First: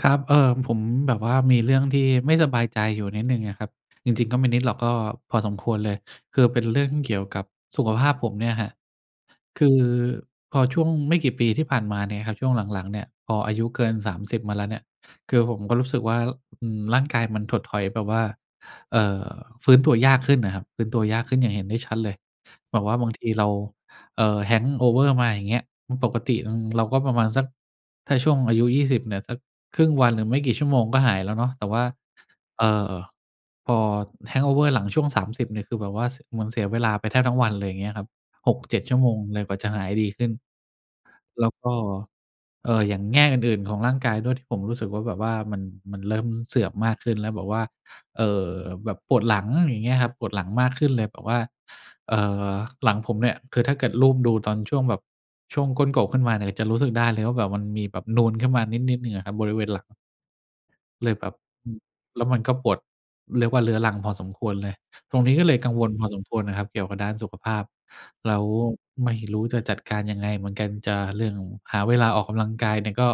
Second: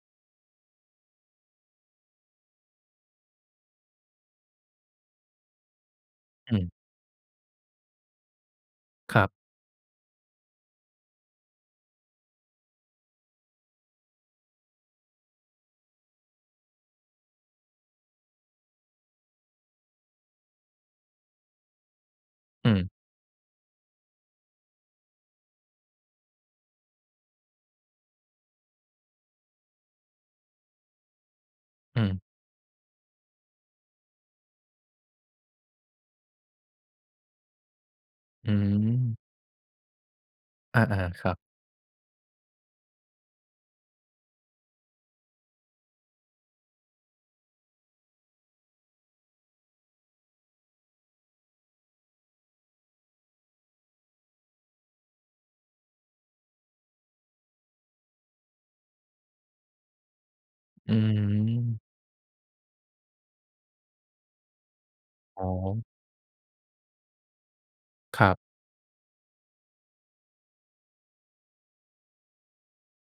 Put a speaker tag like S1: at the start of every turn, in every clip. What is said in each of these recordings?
S1: ครับ เออ ผมแบบว่ามีเรื่องที่ไม่สบายใจอยู่นิดหนึ่งอะครับ จริง ๆ ก็ไม่นิดหรอก ก็พอสมควรเลย คือ
S2: อ
S1: เป็
S2: ืม
S1: นเรื่องเกี่ยวกับสุขภาพผมเนี่ยครับ
S2: ครับ
S1: คือพอช่วงไม่กี่ปีที่ผ่านมาเนี่ยครับ ช่วงหลัง ๆ เนี่ย พออายุเกิน 30 มาแล้วเนี่ย คือผมก็รู้สึกว่า อืม ร่างกายมันถดถอยแบบว่า เอ่อ ฟื้นตัวยากขึ้นอะครับ ฟื้นตัวยากขึ้นอย่างเห็นได้ชัดเลย
S2: อื
S1: แบ
S2: ม
S1: บว่าบางทีเรา เอ่อ hangover มาอย่างเงี้ย อ ปกติ อืม เราก็ประมาณสัก ถ้าช่วงอายุ 20 เนี่ย สักครึ่งวันหรือไม่กี่ชั่วโมงก็หายแล้วเนาะ แต่ว่า
S2: อืม
S1: เอ่อ พอ hangover หลังช่วง 30 เนี่ยคือแบบว่า ส เหมือนเสียเวลาไปแทบทั้งวันเลย อย่างเงี้ยครับ
S2: อื
S1: 6-7 ชั่วโม
S2: ม
S1: งเลยกว่าจะหายดีขึ้น
S2: อา ๆ ครับ
S1: แล้วก็ เอ่อ อย่างแง่อื่น ๆ ของร่างกายด้วยที่ผมรู้สึกว่า แบบว่ามัน มันเริ่มเสื่อมมากขึ้นแล้ว แบบว่า เอ่อ แบบปวดหลัง อย่างเงี้ยครับ ปวดหลังมากขึ้นเลยแบบว่า เอ่อ หลังผมเนี่ยคือถ้าเกิดลูบดูตอนช่วงแบบ ช่วงก้นกบขึ้นมาเนี่ยจะรู้สึกได้เลยว่าแบบมันมีแบบนูนขึ้นมานิด ๆ หนึ่งอะครับ บริเวณหลัง
S2: อื
S1: เลยแบบ อื
S2: ม
S1: ม แล้วมันก็ปวด เรียกว่าเรื้อรังพอสมควรเลย ตรงนี้
S2: อ๋
S1: ก็เลยกัง
S2: อ
S1: วลพอสมควรน่ะครับเกี่ยวกับด้านสุขภาพ
S2: คร
S1: แ
S2: ั
S1: ล
S2: บ
S1: ้วไม่รู้จะจัดการยังไงเหมือนกัน จะเรื่องหาเวลาออกกำลังกายเนี่ยก็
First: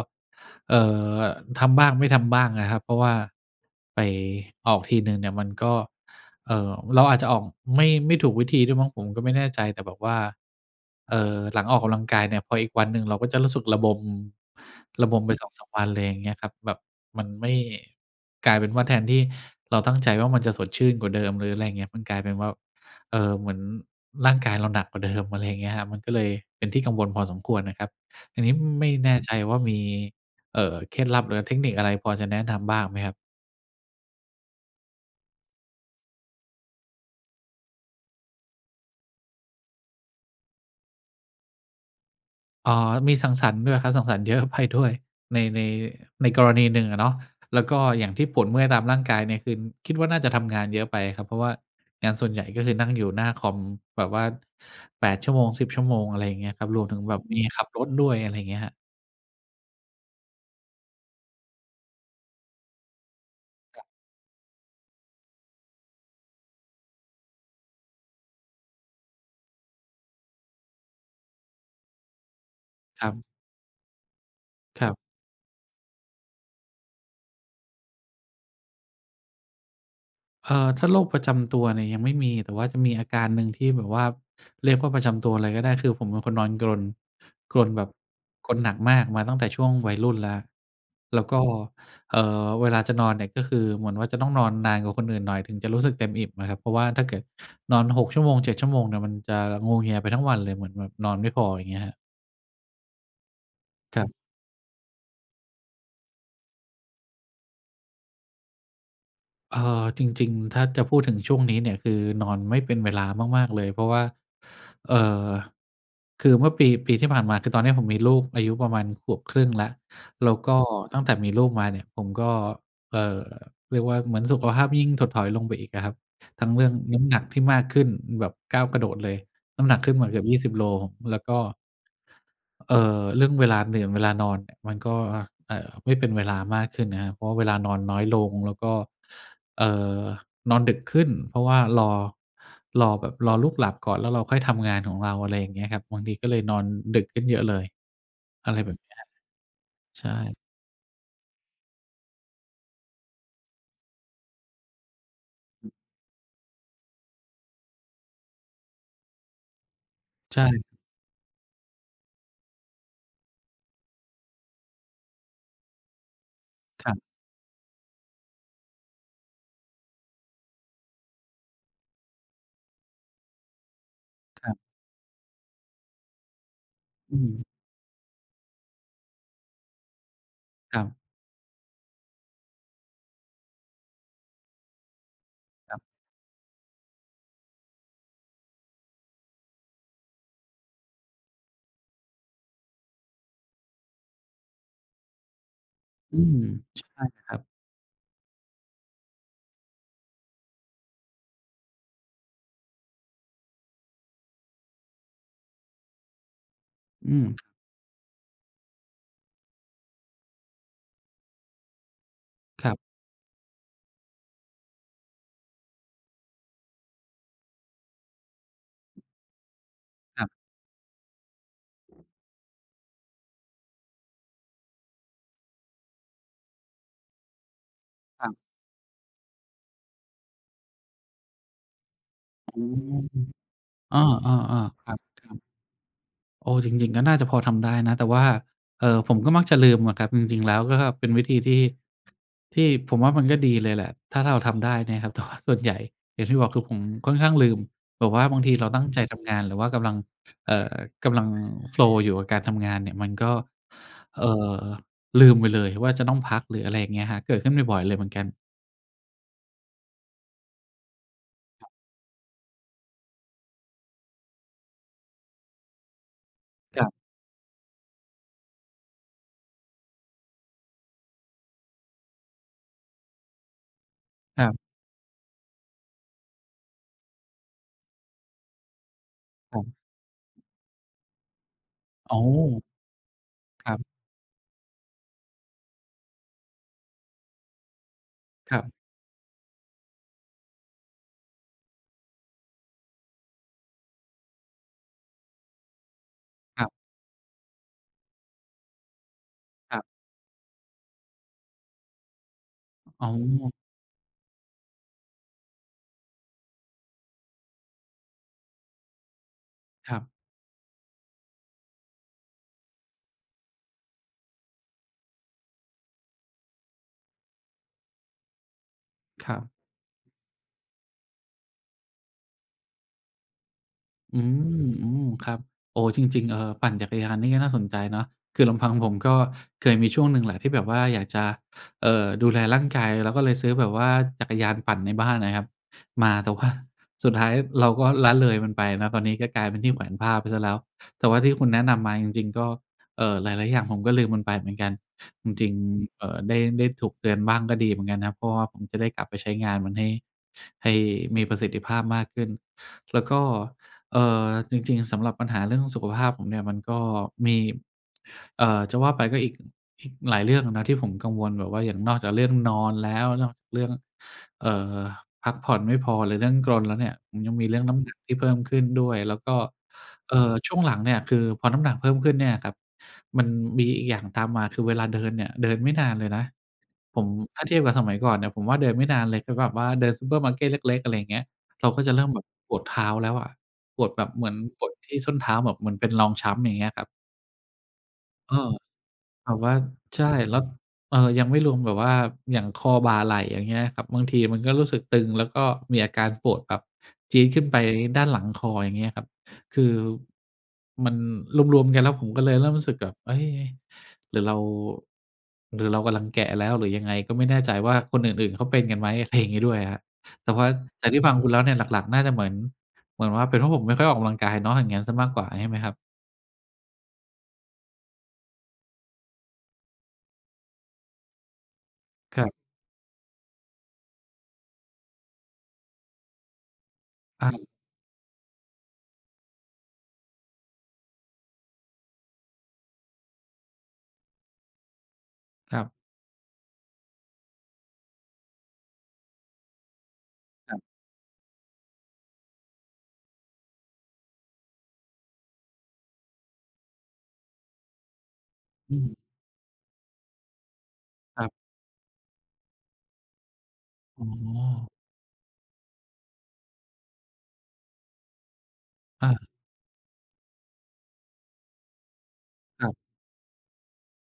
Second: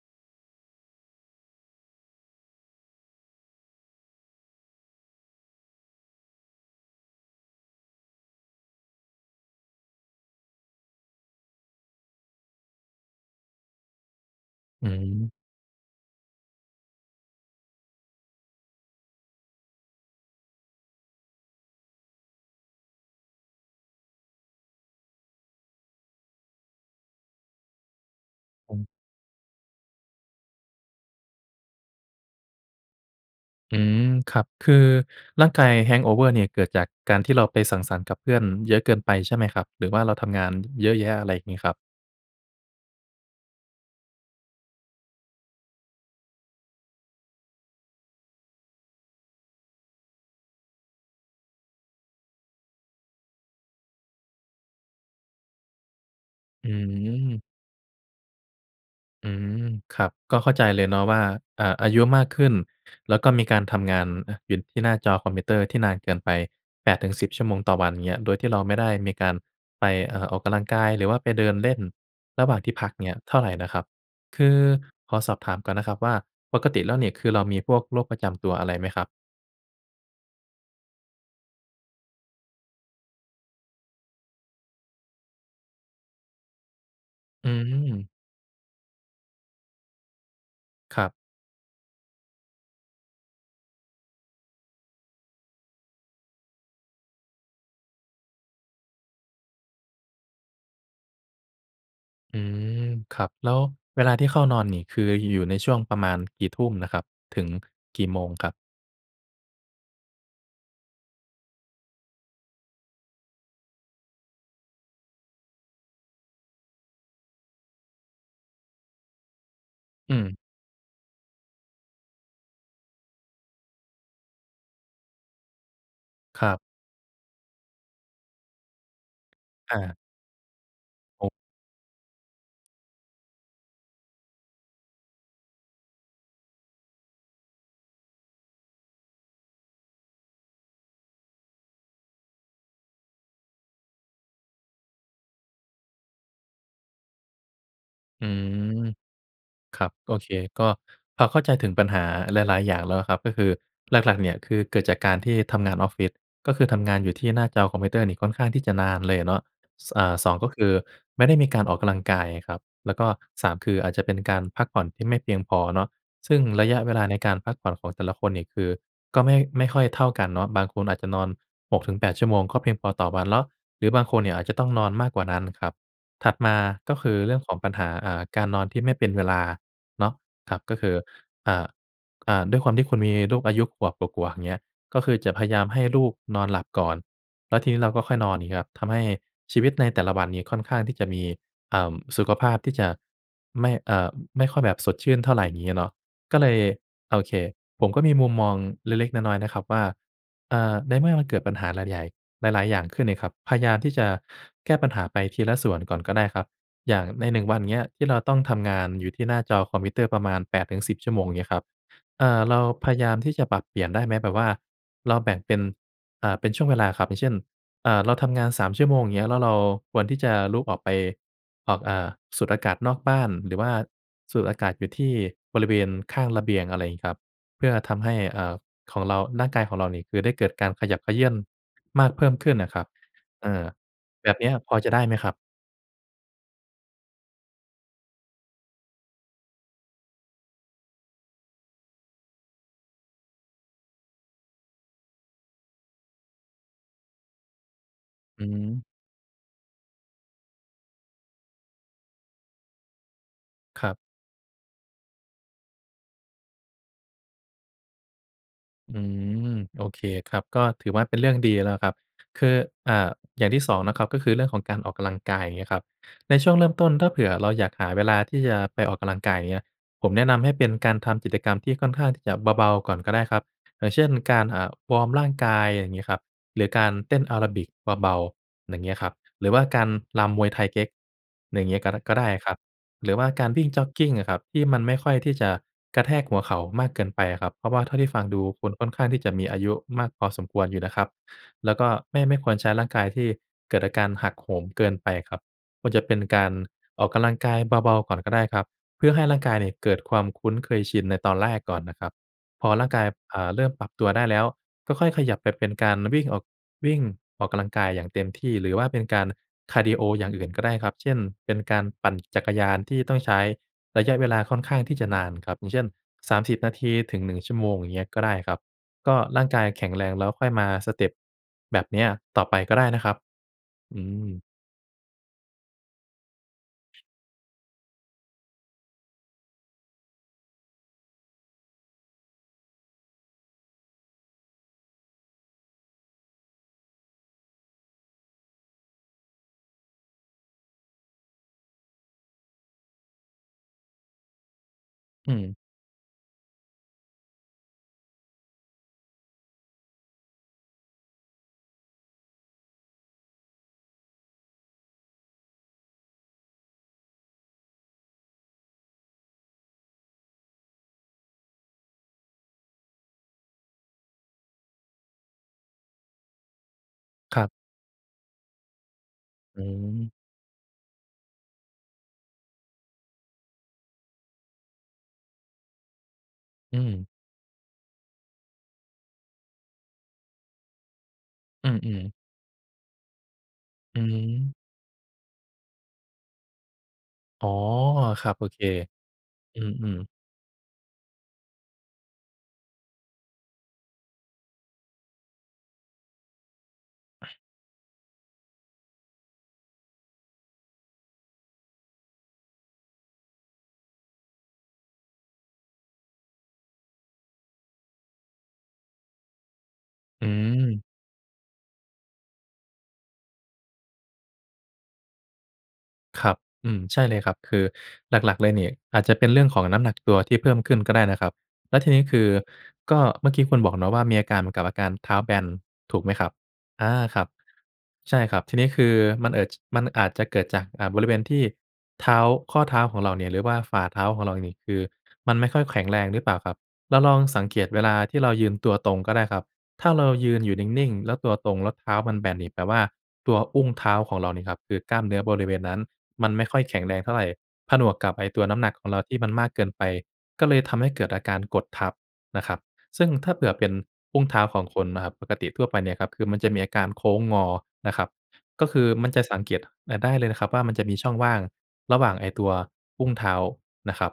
S1: เอ่อ ทำบ้าง ไม่ทำบ้างอะครับ เพราะว่าไปออกทีหนึ่งเนี่ยมันก็ เอ่อ เราอาจจะออกไม่ ไม่ถูกวิธีด้วยมั้งผมก็ไม่แน่ใจ แต่แบบว่า เอ่อ หลังออกกำลังกายเนี่ย พออีกวันหนึ่งเราก็จะรู้สึกระบม
S2: อื
S1: ระบม
S2: ม
S1: ไปสองสามวันเลย อย่างเงี้ยครับ แบบมันไม่ กลายเป็นว่าแทนที่เราตั้งใจว่ามันจะสดชื่นกว่าเดิม หรืออะไรอย่างเงี้ย มันกลายเป็นว่า เอ่อ เหมือนร่างกายเราหนักกว่าเดิม อะไรอย่างเงี้ยครับ มันก็เลยเป็นที่กังวลพอสมควรนะครับ อันนี้ ม
S2: ผม
S1: ไม่แน่ใจว่ามี เอ่อ เคล็ดลับ หรือเทคนิคอะไรพอจะแนะนำบ้างไหมครับ?
S2: อืม ครับ คือร่างกาย hang over นี่ เกิดจากการที่เราไปสังสรรค์กับเพื่อนเยอะเกินไปใช่ไหมครับ? หรือว่าเราทำงานเยอะแยะ อะไรอย่างงี้ครับ?
S1: อ๋อ มีสังสรรค์ด้วยครับ สังสรรค์ เยอะไปด้วย ใน ใน ในกรณีหนึ่งอะเนาะ แล้วก็อย่างที่ปวดเมื่อยตามร่างกายเนี่ยคือคิดว่าน่าจะทำงานเยอะไปครับ เพราะว่างานส่วนใหญ่ก็คือนั่งอยู่หน้าคอมแบบว่า 8 ชั่วโมง 10 ชั่วโมง อะไรอย่างเงี้ยคร
S2: อ
S1: ั
S2: ื
S1: บ รวมถึงแบบม
S2: ม
S1: ีขับรถด้วย อะไรอย่างเงี้ยครับ
S2: อืม ครับ ก็เข้าใจเลยเนาะว่า เอ่อ อายุมากขึ้น แล้วก็มีการทำงาน เออ อยู่ที่หน้าจอคอมพิวเตอร์ที่นานเกินไป 8 ถึง 10 ชั่วโมงต่อวัน อย่างเงี้ย โดยที่เราไม่ได้มีการไป เอ่อ ออกกำลังกาย หรือว่าไปเดินเล่นระหว่างที่พักอย
S1: ค
S2: ่าง
S1: ร
S2: เ
S1: ั
S2: งี้ย
S1: บ
S2: เท่าไรนะครับ คือ
S1: ครับ
S2: ขอสอบถามก่อนนะครับว่า ปกติแล้วนี่คือเรามีพวกโรคประจำตัวอะไรไหมครับ?
S1: เออ ถ้าโรคประจำตัวเนี่ยยังไม่มี แต่ว่าจะมีอาการหนึ่งที่แบบว่า เรียกว่าประจำตัวเลยก็ได้ คือผมเป็นคนนอนกรน
S2: อื
S1: กรนแบบ
S2: ม
S1: กรนหนักมากมาตั้งแต่ช่วงวัยรุ่นแล้ว
S2: ครับ
S1: แล้วก็ เอ่อ เวลาจะนอนเนี่ยก็คือเหมือนว่าจะต้องนอนนานกว่าคนอื่นหน่อยถึงจะรู้สึกเต็มอิ่มอะครับ เพราะว่าถ้าเกิดนอน 6 ชั่วโมง 7 ชั่วโมงเนี่ยมันจะงัวเงียไปทั้งวันเลย เหมือนแบบนอนไม่พอ ไรอย่างเงี้ยครับ
S2: อือ ครับ แล้ว
S1: ค
S2: เว
S1: รั
S2: ล
S1: บ
S2: าที่เข้านอนนี่คือ ย อยู่ในช่วงประมาณกี่ทุ่มน่ะครับ ถึงกี่โมงครับ?
S1: เออ จริง ๆ ถ้าจะพูดถึงช่วงนี้เนี่ย คือนอนไม่เป็นเวลามาก ๆ เลย เพราะว่า เอ่อ คือเมื่อปี ปีที่ผ่านมา คือตอนนี้ผมมีลูกอายุประมาณขวบครึ่งแล้ว
S2: อื
S1: แล
S2: ม
S1: ้วก็ตั้งแต่มีลูกมาเนี่ยผมก็ เอ่อ เรียกว่าเหมือนสุขภาพยิ่งถดถอยลงไปอีกอะครับ
S2: ค
S1: ทั
S2: ร
S1: ้ง
S2: ับ
S1: เรื่องน้ำหนักที่มากขึ้นแบบก้าวกระโดดเลย น้ำห
S2: อ
S1: นักขึ้
S2: า
S1: นมาเกือบ 20 โล แล้
S2: โ
S1: ว
S2: อ้
S1: ก็ เอ่อ เรื่องเวลาเหนื่อน เวลานอนเนี่ย มันก็ อ เอ่อ ไม่เป็นเวลามากขึ้นนะครับ เพราะว่าเวลานอนน้อยลง แล้วก็ เอ่อ นอนดึกขึ้น เพราะว่ารอ รอแบบ รอลูกหลับก่อน แล้วเราค่อยทำงานของเรา อะไรอย่างเงี้ยครับ บางทีก็เลยนอนดึกขึ้นเยอะเลย
S2: อื
S1: อะไรแบบ
S2: อ
S1: เนี้ย
S2: ครับ
S1: ใช่
S2: โอเค ก็พอเข้าใจถึงปัญหาหลาย ๆ อย่างแล้วอะครับ ก็คือหลัก ๆ เนี่ยคือเกิดจากการที่ท
S1: อ
S2: ำ
S1: ื
S2: ง
S1: ม
S2: านออฟฟิศ ก็คือทำงานอยู่ที่หน้าจอคอมพิวเตอร์นี่ค่อนข้างที่จะนานเลยอะเนาะ ส อ่า สอ
S1: ใ
S2: ง
S1: ช
S2: ก็ค
S1: ่
S2: ือ ไม่ได้มีการออกกำลังกายอะครับ แล้วก็ 3 คืออาจจะเป็นการพักผ่อนที่ไม่เพียงพอเนาะ ซึ่งระยะ
S1: ค
S2: เว
S1: รับ
S2: ลาในการพักผ่อนของแต่ละคนนี่คือก็ไม่ ไม่ค่อยเท่ากันเนาะ บางคนอาจจะนอน 6-8 ชั่วโมงก็เพียงพอต่อวันเลาะ หรือบางคนเนี่ยอ
S1: ค
S2: าจ
S1: ร
S2: จ
S1: ั
S2: ะ
S1: บ
S2: ต้องนอนมากกว่านั้นครับ ถัดมาก็คื
S1: อ
S2: อ เรื่อ
S1: ืม
S2: งของปัญหา อ่า การนอนที่ไม่เป็นเวลาเนาะครับ ก็
S1: คร
S2: ค
S1: ับ
S2: ือ อ่า อ่า ด้วยความที่คุณมีลูกอายุขวบกว่า ๆ อย่างเงี้ย ก็คือจะพยายาม
S1: คร
S2: ให
S1: ับ
S2: ้ลูกนอนหลับก่อน แล้วทีนี้เราก็ค่อยนอน อย่างงี้ครับ ทำให้ชีวิตในแต่ละวันนี่ค่อนข้างที่จะมี เอ่อ สุขภาพที่จะไม่ อ่า ไม่ค่อยแบบสดชื่นเท่าไร งี้เนาะ
S1: อื
S2: ก
S1: ม
S2: ็เลย
S1: ใช่
S2: โอ
S1: ค
S2: เ
S1: ร
S2: ค
S1: ับ
S2: ผมก็มีมุมมองเล็ก ๆ น้อย ๆ นะครับว่า เอ่อ ในเมื่อมันเกิดปัญหาหลายใหญ่ หลาย ๆ อย่างขึ้นนี่ครับ พยายามที่จะแก้ปัญหาไปทีละส่วนก่อนก็ได้ครับ อย่าง
S1: อื
S2: ใน
S1: ม
S2: หนึ
S1: ค
S2: ่ง วัน เงี้ย ที่เราต้องทำงานอยู่ที่หน้าจอคอมพิวเตอร์ประมาณ 8-10 ชั่วโมง อย่างเงี้ยครับ อ่า เรา
S1: ครับ
S2: พยายามที่จะปรับเปลี่ยนได้ไหม แบบว่าเราแบ่งเป็น อ่า เป็นช่วงเวลาครับ อย่างเช่น อ่า เราทำงาน 3 ชั่วโมง อย่างเงี้ย แล้วเราควรที่
S1: ครั
S2: จ
S1: บ
S2: ะลุกออกไป ออก อ่า สูดอากาศนอกบ้าน หรือว่าสูดอากาศอยู่ที่บริเวณข้างระเบียง อะไรงี้ครับ เพื่อทำให้
S1: ครับ
S2: เอ่อ ของเรา ร่างกายของเรานี่คือ ได้เกิดการขยับเขยื้อนมาก เพิ่มขึ้นอะครับ เอ่อ
S1: อ๋อ เ
S2: แ
S1: อ
S2: บบเนี้ย
S1: อ
S2: พอ
S1: ๆ ๆ ค
S2: จ
S1: ร
S2: ะ
S1: ั
S2: ได้ไหมครับ?
S1: บ ๆ เออ จริง ๆ ก็น่าจะพอทำได้นะ แต่ว่า เอ่อ ผมก็มักจะลืมอะครับ จริง ๆ แล้วก็เป็นวิธีที่ ที่ผมว่า มันก็ดีเลยแหละถ้าเราทำได้เนี่ยครับ แต่ว่า ส่วนใหญ่ อย่างที่บอก คือผมค่อนข้างลืม แบบว่าบา
S2: อ
S1: ง
S2: ื
S1: ท
S2: อ
S1: ี
S2: ฮ
S1: เราต
S2: ึ
S1: ั้งใจทำงาน หรือว่ากำลัง เอ่อ กำลัง โฟลว์ อยู่กับการทำงานเนี่ย มันก็
S2: ครับ
S1: เอ่อ ลืมไปเลยว่าจะต้องพัก หรืออะไรอย่างเงี้ยครับ เกิดขึ้นบ่อย ๆ เลยเหมือนกัน
S2: อืม โอเคครับ ก็ถือว่าเป็นเรื่องดี
S1: คร
S2: แ
S1: ับ
S2: ล้วครับ คือ อ่า อย่างที่ 2 นะครับ ก็คือเรื่องของการออกกำลังกาย อย่างเงี้ยครับ ในช่วงเริ่ม
S1: ค
S2: ต
S1: ร
S2: ้
S1: ั
S2: น
S1: บ
S2: ถ้าเผื่อเราอยากหาเวลาที่จะไปออกกำลังกาย อย่างเงี้ย ผมแนะนำให้เป็นการทำกิจกรรมที่ค่อนข้างที่จะเบา ๆ ก่อนก็ได้ครับ อย่างเช่น กา
S1: คร
S2: ร เอ
S1: ับ
S2: ่อ วอร์มร่างกาย อย่างงี้ครับ หรือการเต้นแอโรบิกเบา ๆ อย่างเงี้ยครับ หรือ
S1: ค
S2: ว่
S1: รั
S2: า
S1: บ
S2: การรำมวยไทเก๊ก อย่างงี้ ก็ดะ ก
S1: อ
S2: ็
S1: ๋
S2: ได้ครับ
S1: อ
S2: หรือว่าการวิ
S1: ค
S2: ่ง
S1: รั
S2: จ
S1: บ
S2: ็อกกิงอะครับ ที่มันไม่ค่อยที่จะกระแทกหัวเข่ามากเกินไปอะครับ เพราะว่าเท่าที่ฟังดู
S1: ครั
S2: คุ
S1: บ
S2: ณค่อนข้างที่จะมีอายุมากพอสมควรอยู่นะครับ แล้วก็ ไม่ ไม่ควรใช้ร่างกายที่เกิดอาการหักโหมเกินไปครับ ควรจะเป็นการ
S1: ครับ
S2: ออกกำลังกายเบา ๆ ก่อนก็ได้ครับ เพื่อให้ร่างกายเนี่ย
S1: ครับ
S2: เกิดความคุ้นเคยชินในตอนแรกก่อนนะครับ พอร่างกา
S1: อ
S2: ย
S1: ๋
S2: เอ่อ
S1: อ
S2: เริ่มปรับตัวได้แล้ว ก็ค่อยขยับไปเป็นการ วิ่งออก วิ่งออกกำลังกายอย่างเต็มที่ หรือว่าเป็นการคาร์ด
S1: ค
S2: ิ
S1: ร
S2: โ
S1: ั
S2: อ
S1: บ
S2: อย่างอื่นก็ได้ครับ เช่น เป็นการปั่นจักรยานที่ต้องใช้ระยะเวลาค่อนข้างที่จะนานครับ อย่างเช่น 30 นาทีถึง 1 ชั่วโมง อย่างเงี้ย ก็ได้ครับ ก็
S1: ครั
S2: ร่าง
S1: บ
S2: กายแข็งแรง แล้วค่อยมาสเต็ปแบบเนี้ยต่อไปก็ได้นะครับ อื
S1: อื
S2: ม
S1: ม อืม ครับ โอ้ จริง ๆ เอ่อ ปั่นจักรยานนี่ก็น่าสนใจเนาะ คือลำพังผมก็เคยมีช่วงหนึ่งแหละที่แบบว่าอยากจะ เอ่อ ดูแลร่างกาย แล้วก็เลยซื้อแบบว่าจักรยานปั่นในบ้านนะครับ มา แต่ว่าสุดท้ายเราก็ละเลยมันไป ตอนนี้ก็กลายเป็นที่แขวนผ้าไปซะแล้ว แต่ว่าที่คุณแนะนำมาจริง ๆ ก็ เอ่อ หลาย ๆ อย่างผมก็ลืมมันไปเหมือนกัน จ
S2: อืม
S1: ริง ๆ เอ่อ ได้ ได้ถูกเตือนบ้างก็ดีเหมือนกันครับ เพราะว่าผมจะได้กลับไปใช้งานมัน ให้ ให้มีประสิทธิภาพมากขึ้น แล้วก็ เอ่อ จริง ๆ สำหรับปัญหาเรื่องสุขภาพผมเนี่ย มันก็มี เอ่อ จะว่าไปก็ อีก อีกหลายเรื่องนะที่ผมกังวลแบบว่าอย่างนอกจากเรื่องนอนแล้ว นอกจากเรื่อง เอ่อ พักผ่อนไม่พอ หรือเรื่องกรนแล้วเนี่ย ยัง
S2: คร
S1: มี
S2: ับ
S1: เรื่องน้ำหนักที่เพิ่มขึ้นด้วย แล้วก็
S2: อืม
S1: เอ่อ ช่วงหลังเนี่ยคือพอน้ำหนักเพิ่มขึ้นเนี่ยครับ มันมีอีกอย่างตามมา คือเวลาเดินเนี่ย เดินไม่นานเลยนะ
S2: อื
S1: ผ
S2: ม
S1: ม ถ้าเทียบกับสมัยก่อนเนี่ย ผมว่าเดินไม่นานเลย คือแบบว่าเดินซูเปอร์มาร์เก็ตเล็ก ๆ อะไรอย่างเงี้ย เ
S2: อ
S1: ร
S2: ื
S1: าก็จะเ
S2: ม
S1: ริ่ม
S2: ๆ
S1: แบบปวดเท้าแล้วอะ ปวด
S2: อื
S1: แบบเหมือน
S2: ม
S1: ปวดที่ส้นเท้าแบบเหมือนเป็นรองช้ำ อย่างเงี้ยครับ
S2: อ๋อ ครั
S1: อ
S2: บ
S1: ้
S2: โ
S1: อ
S2: อเค
S1: แบบว่า
S2: อืม
S1: ใช่
S2: ๆ
S1: แล้ว เอ่อ ยังไม่รวมแบบว่าอย่าง คอ บ่า ไหล่ อย่างเงี้ยครับ บางทีมันก็รู้สึกตึง แล้วก็มีอาการปวดแบบจี๊ดขึ้นไปด้านหลังคอ อย่างเงี้ยครับ คือ มันรวม ๆ กันแล้ว ผมก็เลยเริ่มรู้สึกแบบ เอ๊ย! หรือเรา หรือเรากำลังแก่แล้วหรือยังไง ก็ไม่แน่ใจว่าคนอื่น ๆ เขาเป็นกันไหม อะไรอย่างงี้ด้วยครับ
S2: อื
S1: แต่ว่า
S2: ม
S1: จากที่ฟังคุณแล้วเนี่ย หลัก ๆ น่าจะ เหมือน เหมือนว่าเป็นว่า ผมไม่ค่อยออกกำลังกายเนาะ อย่างนั้นเสียมากกว่าใช่ไหมครับ?
S2: ครับ อืม ใช่เลยครับ คือหลัก ๆ เลยเนี่ย อาจจะเป็นเรื่องของน้ำหนักตัวที่เพิ่มขึ้นก็ได้นะครับ แล้วทีนี้ค
S1: ค
S2: ื
S1: ร
S2: อ
S1: ับ
S2: ก็เมื่อกี้คุณบอกเนาะว่า มีอาการเหมือนกับอาการเท้าแบน ถูกไหมครับ อา ครั
S1: อ
S2: บ
S1: า
S2: ใช่ครับ ทีนี้คือมัน เกิด มันอาจจะเกิดจาก อ่า บริเวณที่เท้า ข้อเท้าของเราเนี่ย หรือว่าฝ่าเท้าของเราเนี่ย คือมันไม่
S1: ค
S2: ค่
S1: ร
S2: อ
S1: ั
S2: ย
S1: บ
S2: แข็งแรงหรือเปล่าครับ? เราลองสังเกตเวลาที่เรายืนตัวตรงก็ได้ครับ ถ้าเรายืนอย
S1: ค
S2: ู่
S1: รับ
S2: นิ่ง ๆ แล้วตัวตรง แล้วเท้ามันแบนนี่แปลว่า ตัวอุ้งเท้าของเรานี่ครับ คือกล้ามเนื้อบริเวณนั้น มันไม่ค่อยแข็งแรงเท่าไร ผนวกกับไอ้ตัวน้ำหนั
S1: อ
S2: ก
S1: ื
S2: ของ
S1: ม
S2: เราที่มันมากเกินไป ก็เลยทำให้เกิดอ
S1: ค
S2: า
S1: รั
S2: ก
S1: บ
S2: ารกดทับนะครับ ซึ่งถ้าเผื่อเป็น
S1: อ๋อ
S2: อุ้งเท้าของคนนะครับ ปกติทั่วไปเนี่ยครับ คือมันจะมีอาการโค้งงอนะครับ ก็คือม
S1: อ
S2: ันจ
S1: า
S2: ะสังเกตอะได้เลยนะครับ ว่ามันจะมีช่องว่างระหว่างไอ้ตัว
S1: ครับ
S2: อุ้งเท้านะครับ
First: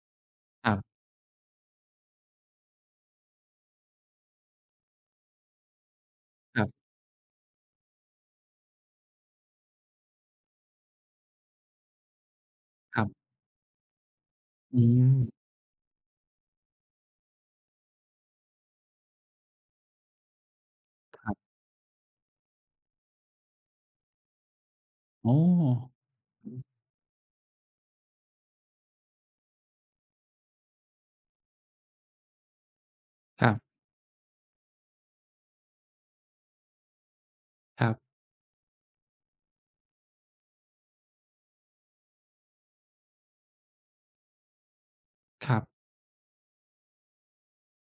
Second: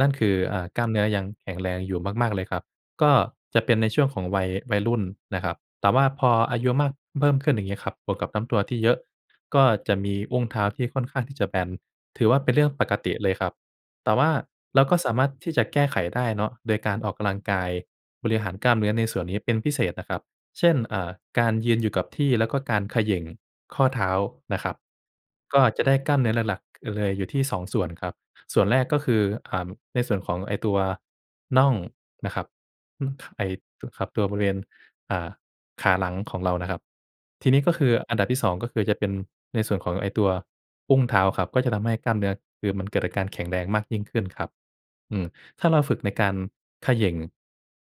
S2: นั่นคือ เอ่อ
S1: ค
S2: กล้
S1: รับ
S2: ามเนื้อยังแข็งแรงอยู่มาก ๆ เลยครับ ก็เป็นในช่วงของ วัย วัยรุ่นนะครับ แต่ว่าพออา
S1: ครั
S2: ยุ
S1: บ
S2: มาก เพิ่มขึ้นอย่างงี้ครับ บวกกับน้ำตัวที่เยอะ ก็จะมีอุ้งเท้าที่ค่อนข้างที่จะแบน ถือว่าเป็นเรื่องปก
S1: ครั
S2: ติ
S1: บ
S2: เลยครับ แต่ว่า
S1: อ
S2: เ
S1: ื
S2: ราก็สามา
S1: ม
S2: รถที่จะแก้ไขได้เนาะ โดยการออกกำลังกายบริหารกล้ามเนื้อในส่วนนี้เป็นพิเศษนะครับ เช่น เอ่อ
S1: ครับ
S2: การยืนอยู่กับที่ แล้วก็การเขย่งข้อเท้านะครับ
S1: โอ้!
S2: ก็จะได้กล้ามเนื้อ
S1: อื
S2: หลัก
S1: ม
S2: ๆ เลยอยู่ที่ 2 ส่วนครับ ส่วนแรกก็คือ อ่า ในส่วนของไอ้ตัวน่องนะครับ ฮึ ไอ
S1: ค
S2: ้
S1: รับ
S2: ตัว ครับ ตัวบริเวณ อ่า ขาหลังของเรานะครับ ทีนี้ก็ค
S1: ค
S2: ื
S1: รั
S2: อ
S1: บ
S2: อันดับที่ 2 ก็คือจะเป็นในส่วนของไอ้ตัวอุ้งเท้าครับ ก็จะทำให้กล้ามเนื้อ คือมันเกิดกับการแข็งแรงมากยิ่งขึ้นครับ อือ
S1: ครั
S2: ถ
S1: บ
S2: ้าเราฝึกในการเขย่ง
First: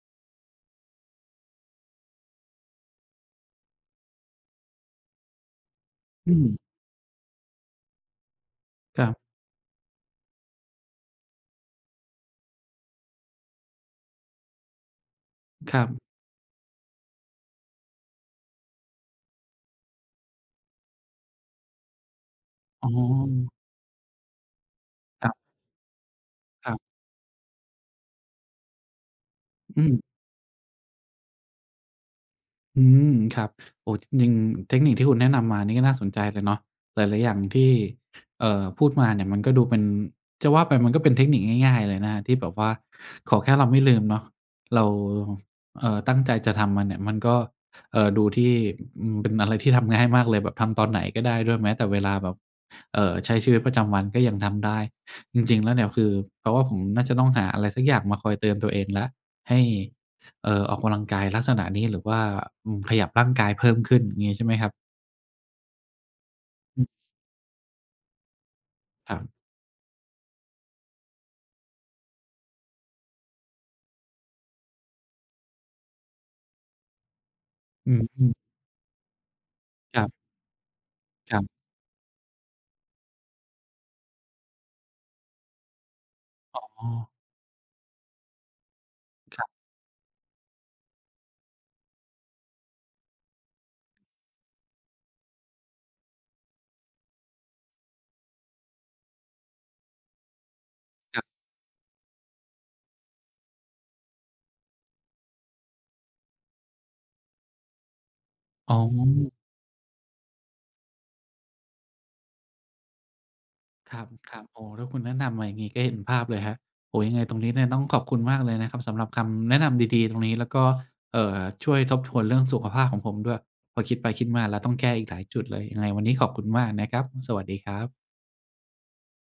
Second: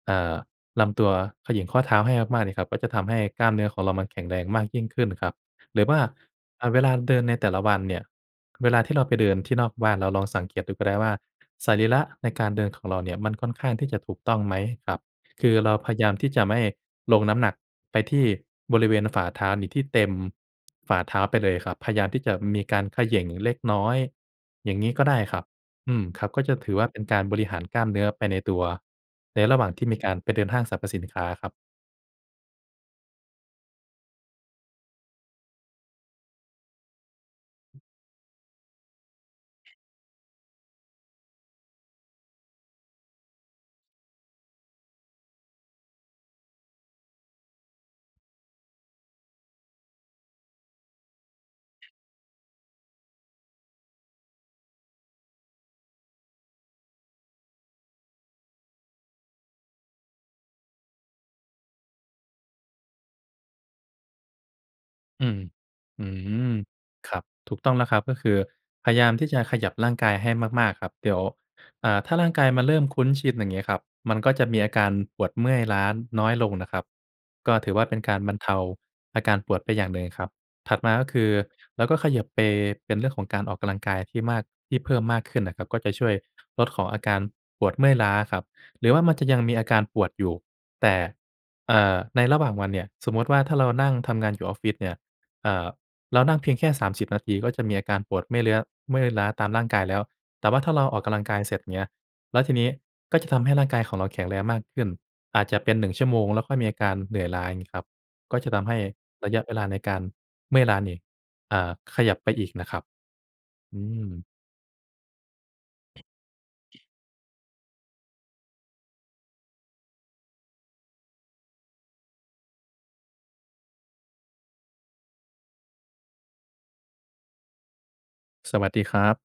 S2: อ่า ลำตัว เขย่งข้อเท้าให้มาก ๆ เนี่ยครับ ก็จะทำให้กล้ามเนื้อของเรา มันแข็งแรงมากยิ่งขึ้นครับ หรือว่า
S1: อืม
S2: อา เวลาเดินในแต่ละวันเนี่ย เวลาที่เ
S1: ค
S2: รา
S1: รั
S2: ไป
S1: บ
S2: เดินที่นอกบ้าน เราลองสังเกตดูก็ได้ว่าสรีระในการเดินของเราเนี่ย มันค่อนข้างที่จะถูกต้องไหมครับ คือเร
S1: ค
S2: า
S1: รั
S2: พย
S1: บ
S2: ายามที่จะไม่ลงน้ำหนักไปที่บริเวณฝ่าเท้านี่ที่เต็มฝ่าเท้าไปเลยครับ พยายามที่จะมีการ
S1: อ๋อ
S2: เขย่งเล็กน้อย อย่างงี้ก็ได้
S1: ครั
S2: ค
S1: บ
S2: รับ อืม ครับ ก็จะถ
S1: ค
S2: ื
S1: ร
S2: อ
S1: ับ
S2: ว่าเป็นการบริหารกล้ามเนื้อไปในตัว ในระหว่าง
S1: อ
S2: ที่
S1: ื
S2: มี
S1: ม
S2: การไปเดินห้างสรรพสินค้าครับ
S1: อืม ครับ โอ้ จริง ๆ เทคนิคที่คุณแนะนำมานี่ก็น่าสนใจเลยเนาะ หลาย ๆ อย่างที่ เอ่อ พูดมาเนี่ย มันก็ดูเป็น จะว่าไปมันก็เป็นเทคนิคง่าย ๆ เลยนะ ที่แบบว่าขอแค่เราไม่ลืมเนาะ เรา เอ่อ ตั้งใจจะทำมันเนี่ย มันก็ เอ่อ ดูที่ อืม เป็นอะไรที่ทำง่ายมากเลยแบบทำตอนไหนก็ได้ด้วย แม้แต่เวลาแบบ เอ่อ ใช้ชีวิตประจำวันก็ยังทำได้ จริง ๆ แล้วเนี่ย คือ แปลว่าผมน่าจะต้องหาอะไรสักอย่างมาคอยเตือนตัวเองแล้ว ให้ เอ่อ ออกกำลังกายลักษณะนี้ หรือว่า อืม ขยับร่างกายเพิ่มขึ้นอย่างงี้ใช่ไหมครับ?
S2: อืม อืม
S1: อืม
S2: ครับ ถูกต้องแล้วครับ ก็คือพยายา
S1: ค
S2: ม
S1: รั
S2: ที
S1: บ
S2: ่จะขยับร่างกายให้มาก ๆ ครับ เดี๋ยว อ่า ถ้าร่างกายมาเริ่มคุ้นชินอย่างงี้ครับ มันก็จะมีอาการปวดเมื่อยล้าน้อยลงนะครับ ก็ถือว่า
S1: อ
S2: เ
S1: ื
S2: ป็นการบ
S1: อ
S2: รรเทาอาการปวดไปอย่างหน
S1: ค
S2: ึ่
S1: ร
S2: ง
S1: ับ
S2: ครับ ถัดมาก็คือ
S1: ครับ
S2: เราก็เขยิบไปเป็นเรื่องของการออกกำลังกายที่มาก ที่เพิ่มมากขึ้นนะครับ ก็จะช่วย
S1: อ
S2: ลดขอ
S1: ๋
S2: งอาก
S1: อ
S2: ารปวดเมื่อยล้าครับ หรือว่ามันจะยั
S1: ค
S2: ง
S1: รับ
S2: มีอาการปวดอยู่ แต่ เอ่อ ในระหว่างวันเนี่ย สมมุติว่าถ้าเรานั่งทำงานอยู่ออฟฟิศเนี่ย อ่า เรานั่งเพียงแค่ 30 นาที ก็จะมีอาการปวดเมื่อยเลื้อ เมื่อยล้าตามร่างกายแล้ว แต่ว่าถ้าเราออกกำล
S1: ค
S2: ั
S1: รับ
S2: งกายเสร็จเนี่ย แล้วทีนี้ก็จะทำให้ร่างกายของเราแข็งแรงมากขึ้น อาจจะเป็น 1 ชั่วโมงแล้วค่อยมีอาการเหนื่อยล้าอย่างงี้ครับ ก็จะทำใ
S1: อ
S2: ห
S1: ๋
S2: ้
S1: อ
S2: ระยะเวลาในการเมื่อยล้านี่ เอ่อ ขยับไปอีกนะครับ อื
S1: ครับ
S2: ม
S1: ครับ อ๋อ ถ้าคุณแนะนำมาอย่างงี้ก็เห็นภาพเลยครับ โอ้ ยังไงตรงนี้เนี่ยต้องขอบคุณมากเลยนะครับสำหรับคำแนะนำดี ๆ ตรงนี้ แล้วก็ เอ่อ ช่วยทบทวนเรื่องสุขภาพของผมด้วย พอคิดไปคิดมาแล้วต้องแก้อีกหลายจุดเลย ยังไงวันนี้ขอบคุณมากนะครับ สวัสดีครับ
S2: สวัสดีครับ